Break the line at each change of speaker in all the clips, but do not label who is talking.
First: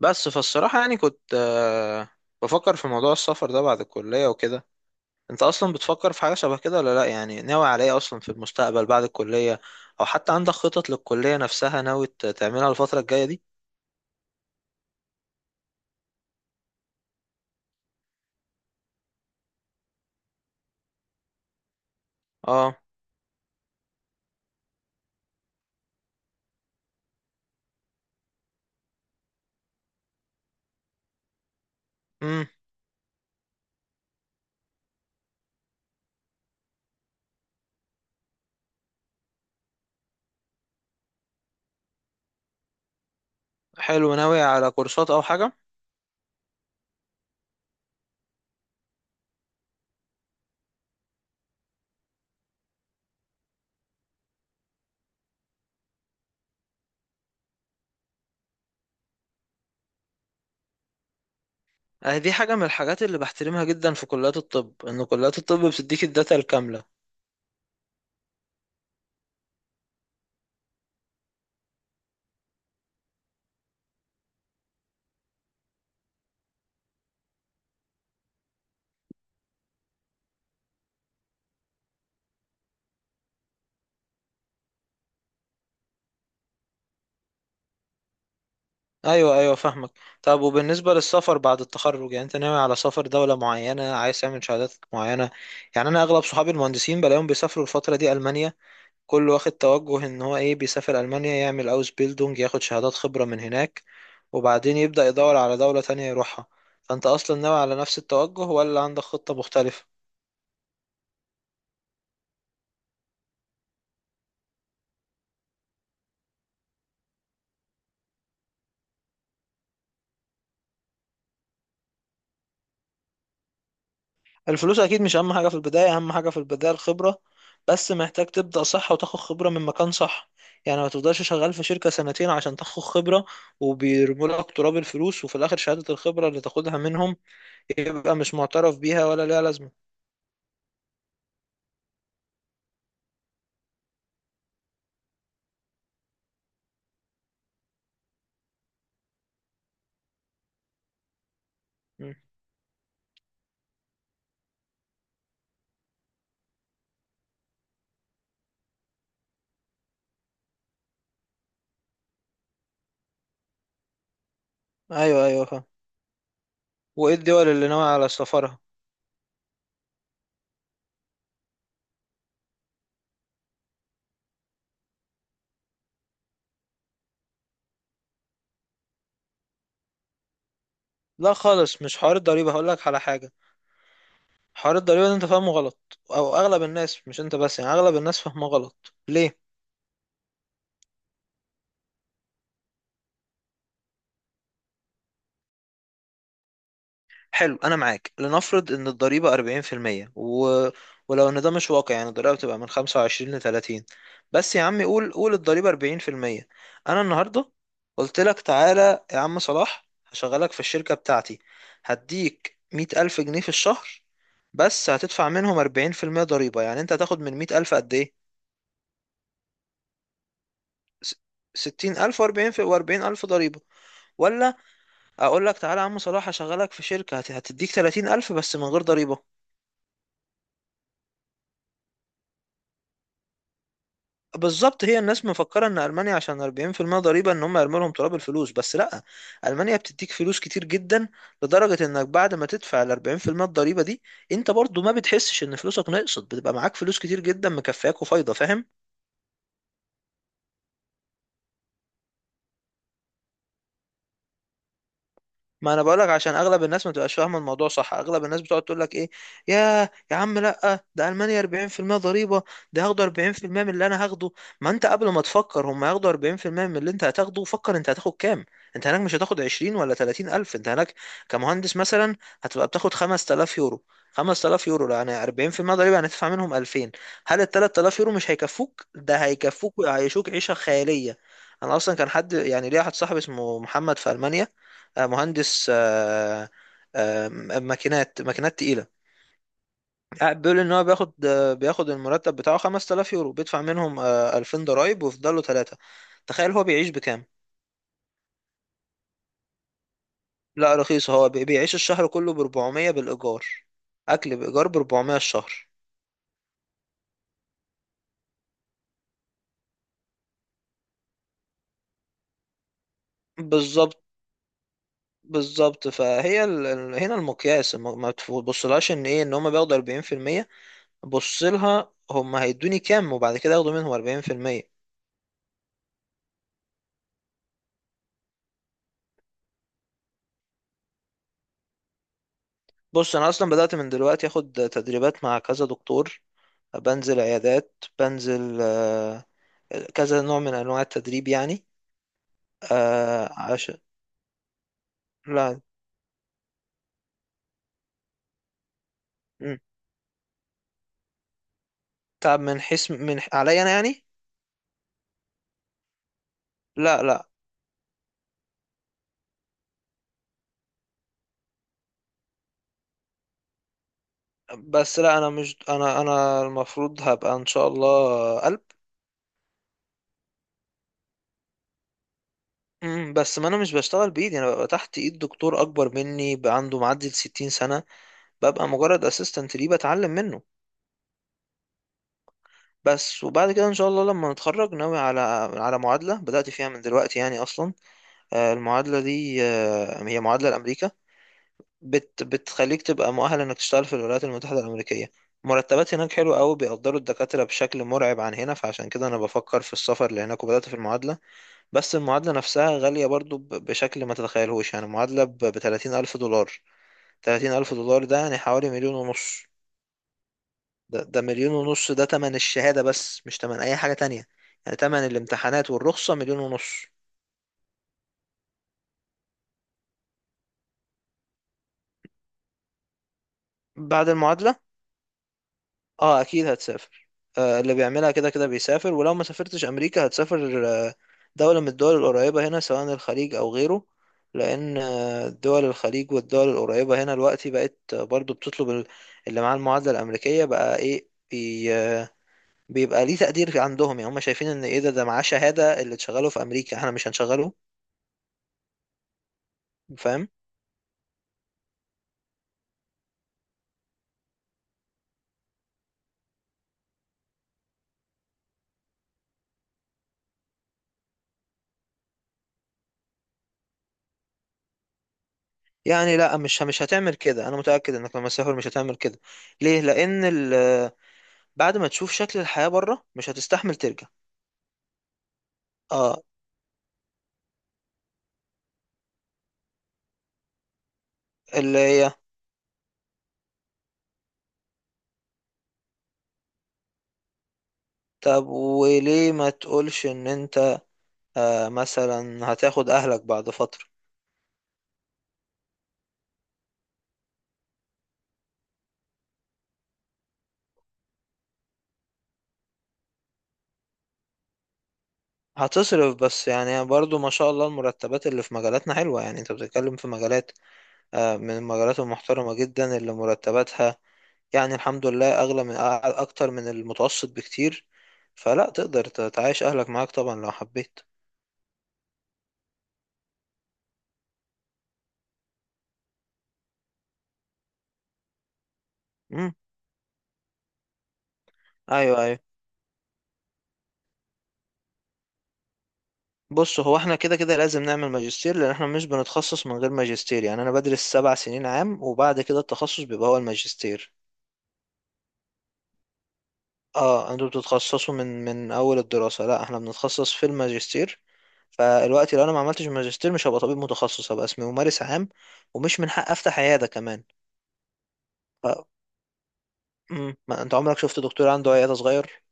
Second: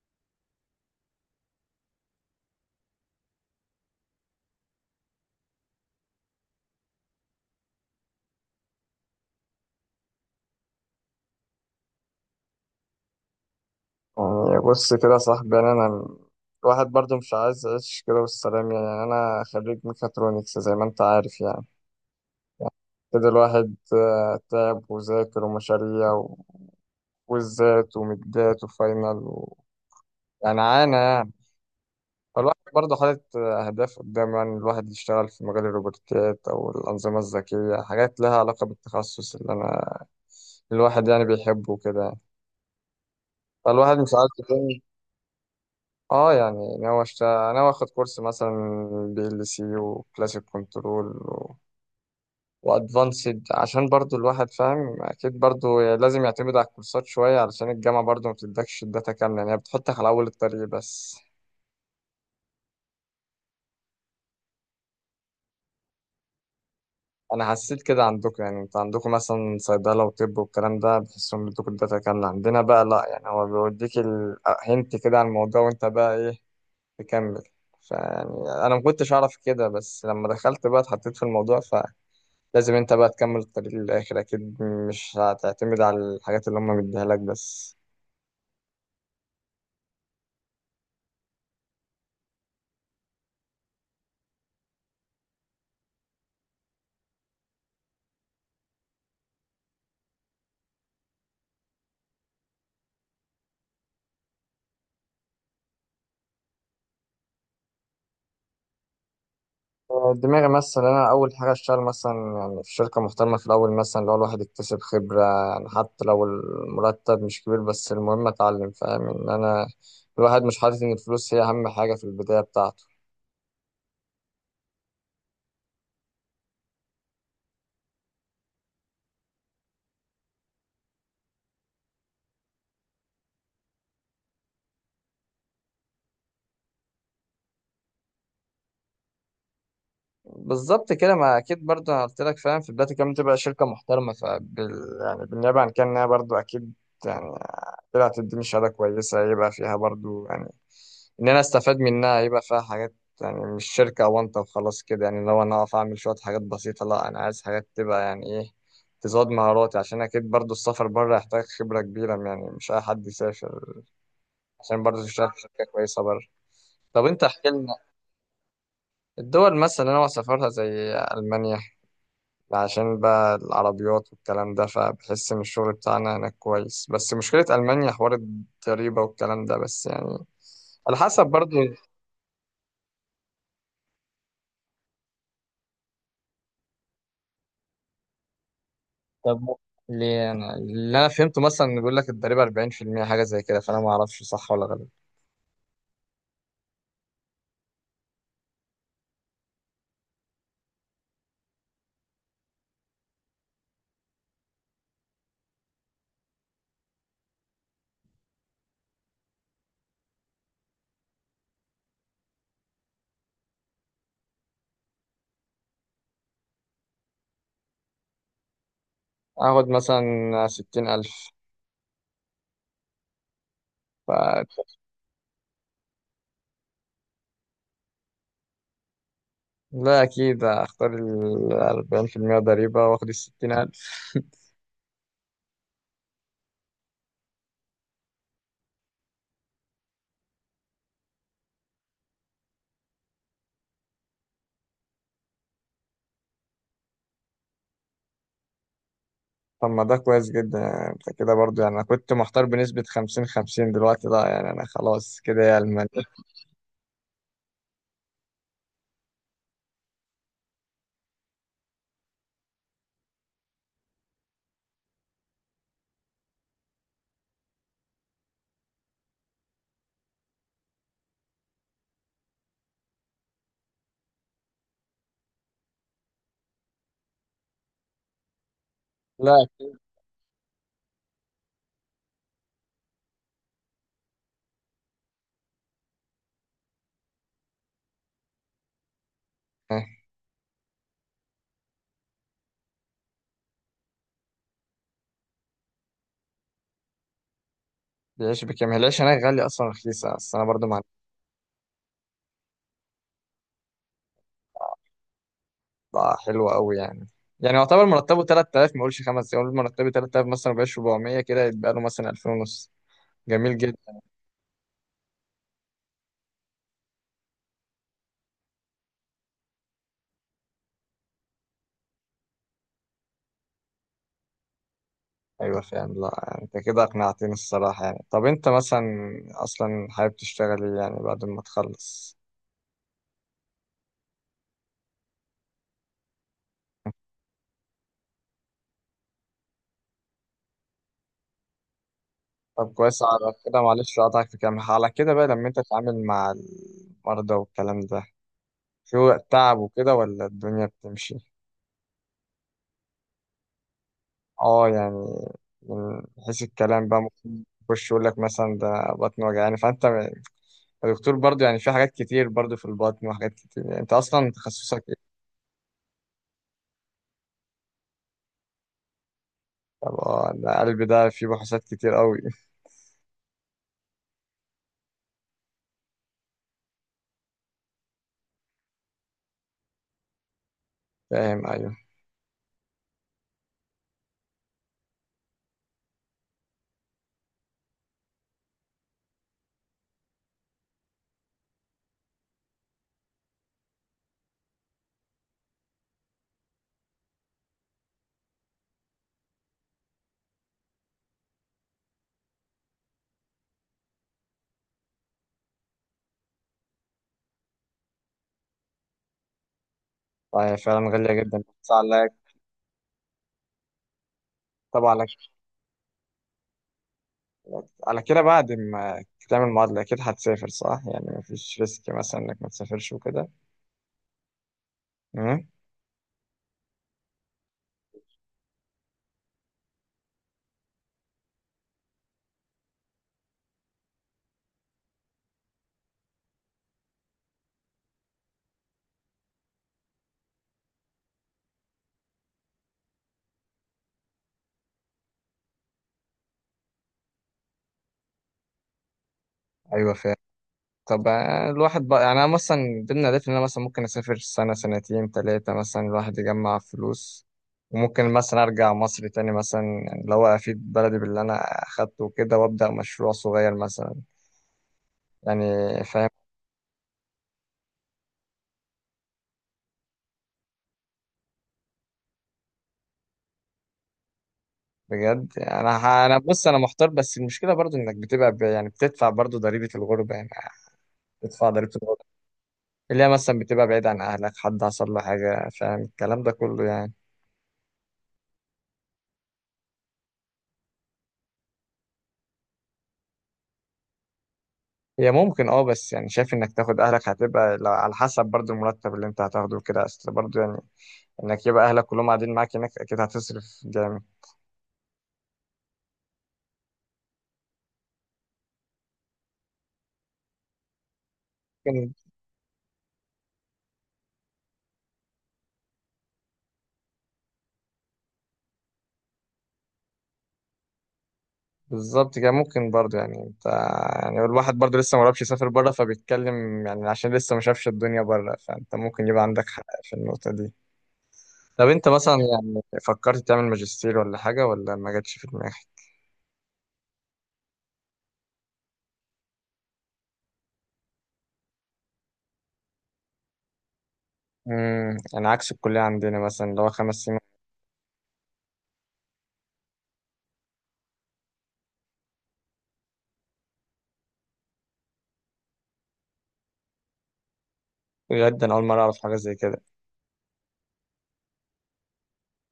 بس فالصراحة يعني كنت بفكر في موضوع السفر ده بعد الكلية وكده. انت اصلا بتفكر في حاجة شبه كده ولا لا؟ يعني ناوي على ايه اصلا في المستقبل بعد الكلية؟ او حتى عندك خطط للكلية نفسها ناوي تعملها الفترة الجاية دي؟
يعني بص كده يا صاحبي، يعني انا الواحد برضو مش عايز يعيش كده بالسلام. يعني انا خريج ميكاترونكس زي ما انت عارف يعني
اه.
كده الواحد تعب وذاكر ومشاريع وزات ومدات وفاينل يعني عانى يعني.
امم
فالواحد برضه حاطط أهداف قدامه، يعني الواحد يشتغل في مجال الروبوتات أو الأنظمة الذكية، حاجات لها علاقة بالتخصص اللي أنا الواحد يعني بيحبه كده. فالواحد مش
حلو،
عارف.
ناوي على كورسات او حاجة؟
اه يعني ناوي اخد كورس مثلا، بي ال سي وكلاسيك كنترول وادفانسد، عشان برضو الواحد فاهم اكيد برضو لازم يعتمد على الكورسات شوية، علشان الجامعة برضو ما بتدكش الداتا كاملة، يعني هي بتحطك على اول الطريق بس.
دي حاجة من الحاجات اللي بحترمها جدا في كليات الطب، ان كليات الطب بتديك الداتا الكاملة.
انا حسيت كده عندكم، يعني انت عندكم مثلا صيدلة وطب والكلام ده بحسهم بيدوك الداتا كاملة، عندنا بقى لا، يعني هو بيوديك الهنت كده عن الموضوع وانت بقى ايه تكمل. فيعني انا ما كنتش اعرف كده، بس لما دخلت بقى اتحطيت في الموضوع لازم انت بقى تكمل الطريق للآخر، أكيد مش هتعتمد على الحاجات اللي هم مديها لك بس.
ايوه، ايوه، فاهمك. طب وبالنسبه للسفر بعد التخرج، يعني انت ناوي على سفر دوله معينه؟ عايز تعمل شهادات معينه؟ يعني انا اغلب صحابي المهندسين بلاقيهم بيسافروا الفتره دي المانيا، كل واخد توجه ان هو ايه، بيسافر المانيا يعمل اوس بيلدونج، ياخد شهادات خبره من هناك، وبعدين يبدا يدور على دوله تانية يروحها. فانت اصلا ناوي على نفس التوجه ولا عندك خطه مختلفه؟
دماغي مثلا أنا أول حاجة أشتغل مثلا يعني في شركة محترمة في الأول، مثلا لو الواحد يكتسب خبرة، يعني حتى لو المرتب مش كبير بس المهم أتعلم. فاهم إن أنا الواحد مش حاطط إن الفلوس هي أهم حاجة في البداية بتاعته.
الفلوس اكيد مش اهم حاجه في البدايه، اهم حاجه في البدايه الخبره. بس محتاج تبدا صح وتاخد خبره من مكان صح، يعني ما تفضلش شغال في شركه سنتين عشان تاخد خبره وبيرموا لك تراب الفلوس وفي الاخر شهاده الخبره اللي تاخدها منهم يبقى مش معترف بيها ولا ليها لازمه.
بالظبط كده، ما اكيد برضه انا قلت لك فاهم في بدايه الكلام تبقى شركه محترمه فبال، يعني بالنيابه عن كده، إنها برضه اكيد يعني طلعت تديني شهاده كويسه يبقى فيها برضه، يعني ان انا استفاد
م.
منها يبقى فيها حاجات. يعني مش شركه وانت وخلاص كده. يعني لو انا اقف اعمل شويه حاجات بسيطه، لا انا عايز حاجات تبقى يعني ايه، تزود مهاراتي، عشان اكيد برضه السفر بره يحتاج خبره كبيره، يعني مش اي حد يسافر عشان برضه
ايوه،
تشتغل في
ايوه،
شركه
فاهم.
كويسه بره. طب
وايه
انت احكي
الدول اللي
لنا.
ناوي على سفرها؟
الدول مثلا اللي انا سافرتها زي المانيا، عشان بقى العربيات والكلام ده فبحس إن الشغل بتاعنا هناك كويس، بس مشكلة ألمانيا حوار الضريبة والكلام ده، بس يعني على حسب
لا
برضو.
خالص، مش حوار الضريبه، هقول لك على حاجه. حوار الضريبه ده انت فاهمه غلط، او اغلب الناس، مش انت بس، يعني اغلب الناس فاهمه غلط. ليه؟
طب ليه أنا اللي أنا فهمته مثلا إن بيقول لك الضريبة 40% حاجة زي كده، فأنا ما أعرفش صح ولا غلط.
حلو، انا معاك، لنفرض ان الضريبه 40% ولو ان ده مش واقع، يعني الضريبه بتبقى من 25 ل 30، بس يا عم قول قول الضريبه 40%. انا النهارده قلت لك تعالى يا عم صلاح هشغلك في الشركه بتاعتي، هديك 100000 جنيه في الشهر، بس هتدفع منهم 40% ضريبه. يعني انت هتاخد من 100000 قد ايه؟
آخد مثلا 60,000.
س- 60000 و40 و40000 ضريبه.
ف
ولا اقول لك تعالى يا عم صلاح هشغلك في شركه هتديك 30000 بس من غير ضريبه؟
لا أكيد أختار ال 40% ضريبة وآخد ال 60,000.
بالظبط، هي الناس مفكرة ان المانيا عشان 40% ضريبة ان هم يرموا لهم تراب الفلوس، بس لا. المانيا بتديك فلوس كتير جدا، لدرجة انك بعد ما تدفع ال 40% الضريبة دي، انت برضو ما بتحسش ان فلوسك نقصت، بتبقى معاك فلوس كتير جدا، مكفياك وفايضة، فاهم؟
طب ما ده كويس جدا، يعني أنت كده برضو. يعني أنا كنت محتار بنسبة 50 50، دلوقتي لا، يعني أنا خلاص كده يا
ما انا
ألمانيا.
بقولك عشان اغلب الناس ما تبقاش فاهمه الموضوع صح. اغلب الناس بتقعد تقول لك ايه، يا عم، لا ده المانيا 40% ضريبه، ده هياخدوا 40% من اللي انا هاخده. ما انت قبل ما تفكر هم هياخدوا 40% من اللي انت هتاخده، فكر انت هتاخد كام. انت هناك مش هتاخد 20 ولا 30 الف، انت هناك كمهندس مثلا هتبقى بتاخد 5000 يورو. 5000 يورو يعني 40% ضريبه، يعني هتدفع منهم 2000. هل ال 3000 يورو مش هيكفوك؟ ده
لا أكيد.
هيكفوك ويعيشوك عيشه خياليه. انا اصلا كان حد، يعني ليا واحد صاحبي اسمه محمد في المانيا، مهندس آه، ماكينات ماكينات تقيلة.
آه،
قاعد بيقول ان هو بياخد المرتب بتاعه 5000 يورو، بيدفع منهم 2000 ضرايب، ويفضل له 3. تخيل هو بيعيش بكام؟
العيش بكام؟ العيش هناك غالي أصلا رخيص، بس أنا برضو
لا
مع.
رخيص، هو بيعيش الشهر كله ب 400 بالإيجار، أكل بإيجار ب 400 الشهر.
حلوة أوي يعني. يعني يعتبر مرتبه 3000، ما أقولش 5، يقول مرتبه 3000 مثلا، بقاش 400، كده يبقى له مثلا 2000 ونص. جميل جدا.
بالظبط، بالظبط. فهي هنا المقياس، ما تبصلهاش ان ايه، ان هم بياخدوا 40%. بص لها هم هيدوني كام، وبعد كده ياخدوا منهم 40%.
أيوة فاهم. لا أنت كده أقنعتني الصراحة. يعني طب أنت مثلا أصلا حابب تشتغل إيه يعني بعد ما تخلص؟
بص انا اصلا بدأت من دلوقتي اخد تدريبات مع كذا دكتور، بنزل عيادات، بنزل كذا نوع من انواع التدريب يعني.
طب كويس. على كده
عشان،
معلش أقطعك في كلام، على كده بقى لما أنت
لا.
تتعامل مع المرضى والكلام ده، في وقت تعب
مم.
وكده ولا الدنيا بتمشي؟
تعب من حيث من عليا انا يعني.
اه يعني من حيث الكلام بقى
لا، لا.
ممكن يخش يقول لك مثلا ده بطن وجعاني، الدكتور برضو يعني في حاجات كتير برضو في البطن وحاجات كتير، يعني انت اصلا تخصصك
بس
ايه؟
لا انا مش انا المفروض هبقى ان شاء الله قلب.
طب اه، ده قلب، ده فيه بحوثات كتير قوي.
بس ما انا مش بشتغل بايدي، انا ببقى تحت ايد دكتور اكبر مني بقى عنده معدي ال 60 سنة. ببقى مجرد اسيستنت ليه بتعلم منه.
فاهم ايوه.
بس وبعد كده ان شاء الله لما نتخرج ناوي على معادله بدات فيها من دلوقتي يعني. اصلا المعادله دي هي معادله لامريكا، بتخليك تبقى مؤهل انك تشتغل في الولايات المتحده الامريكيه. مرتبات هناك حلوه قوي، بيقدروا الدكاتره بشكل مرعب عن هنا، فعشان كده انا بفكر في السفر لهناك وبدات في المعادله. بس المعادله نفسها غاليه برضو بشكل ما تتخيلهوش، يعني معادله ب 30000 دولار. 30000 دولار ده يعني حوالي مليون ونص.
طيب فعلا غالية
ده
جدا.
مليون
بس
ونص، ده
على.
تمن الشهادة بس، مش تمن أي حاجة تانية. يعني
طب
تمن
على
الامتحانات والرخصة مليون ونص.
كده بعد ما تعمل معادلة اكيد هتسافر صح؟ يعني مفيش ريسك مثلا انك ما تسافرش وكده.
بعد المعادلة،
امم.
اه أكيد هتسافر. اللي بيعملها كده كده بيسافر، ولو ما سافرتش أمريكا هتسافر دولة من الدول القريبة هنا، سواء الخليج أو غيره. لأن دول الخليج والدول القريبة هنا دلوقتي بقت برضو بتطلب اللي معاه المعادلة الأمريكية بقى. إيه بي بيبقى ليه تقدير عندهم، يعني هم شايفين إن إيه، ده معاه شهادة اللي تشغله في أمريكا إحنا مش هنشغله.
ايوه فاهم.
فاهم؟
طب الواحد بقى يعني انا مثلا ضمن اهدافي ان انا مثلا ممكن اسافر سنه سنتين ثلاثه مثلا، الواحد يجمع فلوس وممكن مثلا ارجع مصر تاني مثلا، يعني اللي هو افيد بلدي باللي انا اخدته وكده وابدا مشروع صغير مثلا يعني. فاهم.
يعني لا، مش هتعمل كده، انا متاكد انك لما تسافر مش هتعمل كده. ليه؟ لان بعد ما تشوف شكل الحياه بره مش هتستحمل ترجع.
بجد انا انا
اه،
بص انا محتار، بس المشكله برضو انك يعني بتدفع برضو ضريبه الغربه. يعني بتدفع ضريبه
اللي
الغربه،
هي.
اللي هي مثلا بتبقى بعيد عن اهلك، حد حصل له حاجه، فاهم الكلام ده كله يعني.
طب وليه ما تقولش ان انت مثلا هتاخد اهلك بعد فتره؟
هي ممكن اه، بس يعني شايف انك تاخد اهلك هتبقى لا- على حسب برضو المرتب اللي انت هتاخده كده اصل برضو، يعني انك يبقى اهلك كلهم قاعدين معاك هناك اكيد هتصرف جامد.
هتصرف، بس يعني برضو ما شاء الله المرتبات اللي في مجالاتنا حلوه، يعني انت بتتكلم في مجالات من
ممكن.
المجالات المحترمه جدا اللي مرتباتها يعني الحمد لله اغلى من اكتر من المتوسط بكتير. فلا تقدر تعيش اهلك معاك طبعا لو حبيت.
بالظبط كده، ممكن برضو يعني انت يعني الواحد برضو لسه مجربش يسافر بره فبيتكلم، يعني عشان لسه ما شافش الدنيا بره، فانت ممكن يبقى عندك
مم.
حق في النقطة دي. طب انت مثلا
ايوه، ايوه.
يعني فكرت تعمل ماجستير ولا حاجة ولا ما جاتش في دماغك؟
بص هو احنا كده كده لازم نعمل ماجستير، لان احنا مش بنتخصص من غير ماجستير. يعني انا بدرس 7 سنين عام وبعد كده التخصص بيبقى هو الماجستير.
امم، يعني عكس الكلية عندنا مثلا اللي هو 5 سنين.
اه انتوا بتتخصصوا من اول الدراسة، لا احنا بنتخصص في الماجستير. فالوقت لو انا ما عملتش ماجستير مش هبقى طبيب متخصص، هبقى اسمي ممارس عام، ومش من حق افتح عيادة كمان.
بجد انا اول مرة
ف...
اعرف حاجة زي كده.
مم. ما انت عمرك شفت دكتور عنده عيادة صغير؟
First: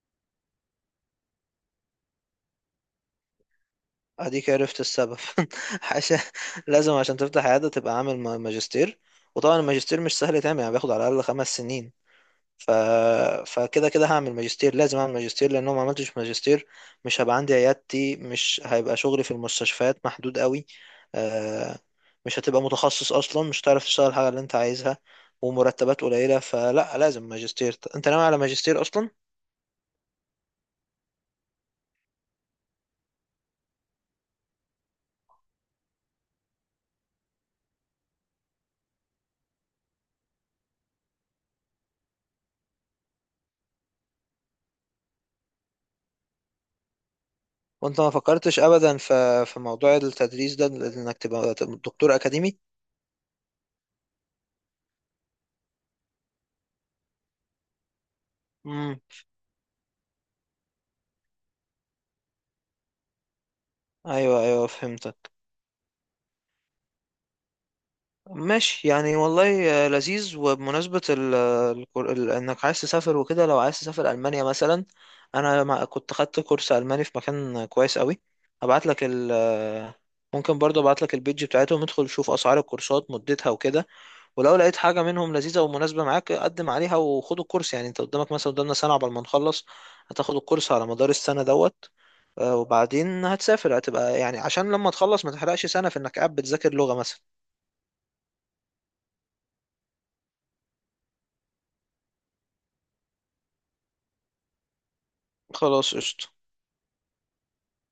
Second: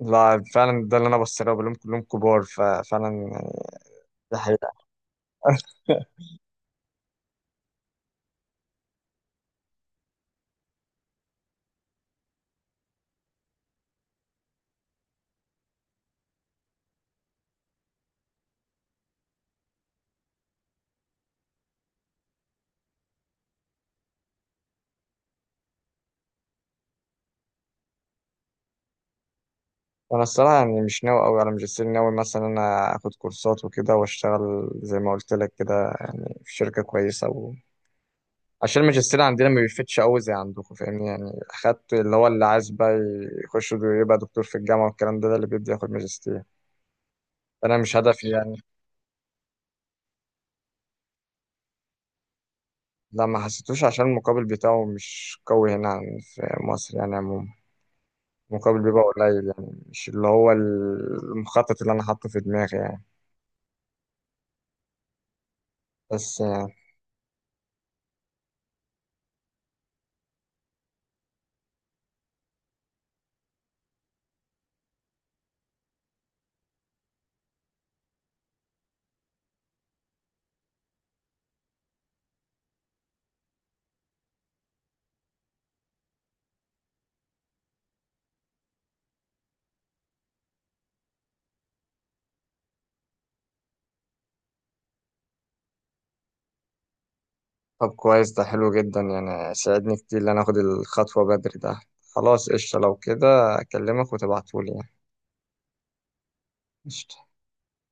لا فعلا، ده اللي انا بص له بقول لهم كلهم كبار، ففعلا يعني. ده
اديك
حقيقة.
عرفت السبب عشان لازم عشان تفتح عيادة تبقى عامل ماجستير. وطبعا الماجستير مش سهل يتعمل، يعني بياخد على الاقل 5 سنين. ف... فكده كده هعمل ماجستير، لازم اعمل ماجستير، لان لو ما عملتش ماجستير مش هبقى عندي عيادتي، مش هيبقى شغلي في المستشفيات محدود قوي، آه، مش هتبقى متخصص اصلا، مش هتعرف تشتغل الحاجة اللي انت عايزها، ومرتبات قليلة. فلا، لازم ماجستير. انت ناوي على ماجستير اصلا؟
انا الصراحة يعني مش ناوي قوي على ماجستير، ناوي مثلا انا اخد كورسات وكده واشتغل زي ما قلت لك كده، يعني في شركة كويسة عشان الماجستير عندنا ما بيفتش قوي زي عندكم، فاهمني، يعني اخدت اللي هو اللي عايز بقى يخش يبقى دكتور في الجامعة والكلام ده، ده اللي بيبدأ ياخد ماجستير. انا مش
وانت ما
هدفي يعني.
فكرتش ابدا في موضوع التدريس ده، انك تبقى دكتور اكاديمي؟
لا ما حسيتوش عشان المقابل بتاعه مش قوي هنا في مصر يعني عموما. مقابل
امم
بيبقى قليل، يعني مش اللي هو المخطط اللي انا حاطه في دماغي يعني.
ايوه، ايوه، فهمتك.
بس
ماشي يعني والله، لذيذ. وبمناسبة انك عايز تسافر وكده، لو عايز تسافر المانيا مثلا، انا كنت خدت كورس الماني في مكان كويس قوي. هبعت لك ال آه، ممكن برضه ابعت لك البيج بتاعتهم، ادخل شوف اسعار الكورسات مدتها وكده. ولو لقيت حاجة منهم لذيذة ومناسبة معاك قدم عليها وخد الكورس. يعني انت قدامك مثلا، قدامنا سنة عقبال ما نخلص، هتاخد الكورس على مدار السنة دوت. وبعدين هتسافر، هتبقى يعني عشان لما تخلص ما تحرقش سنة في انك قاعد بتذاكر لغة مثلا.
طب كويس ده حلو جدا، يعني ساعدني كتير ان انا اخد الخطوة بدري ده. خلاص قشطة لو كده. اكلمك وتبعتولي
خلاص قشطة.
يعني.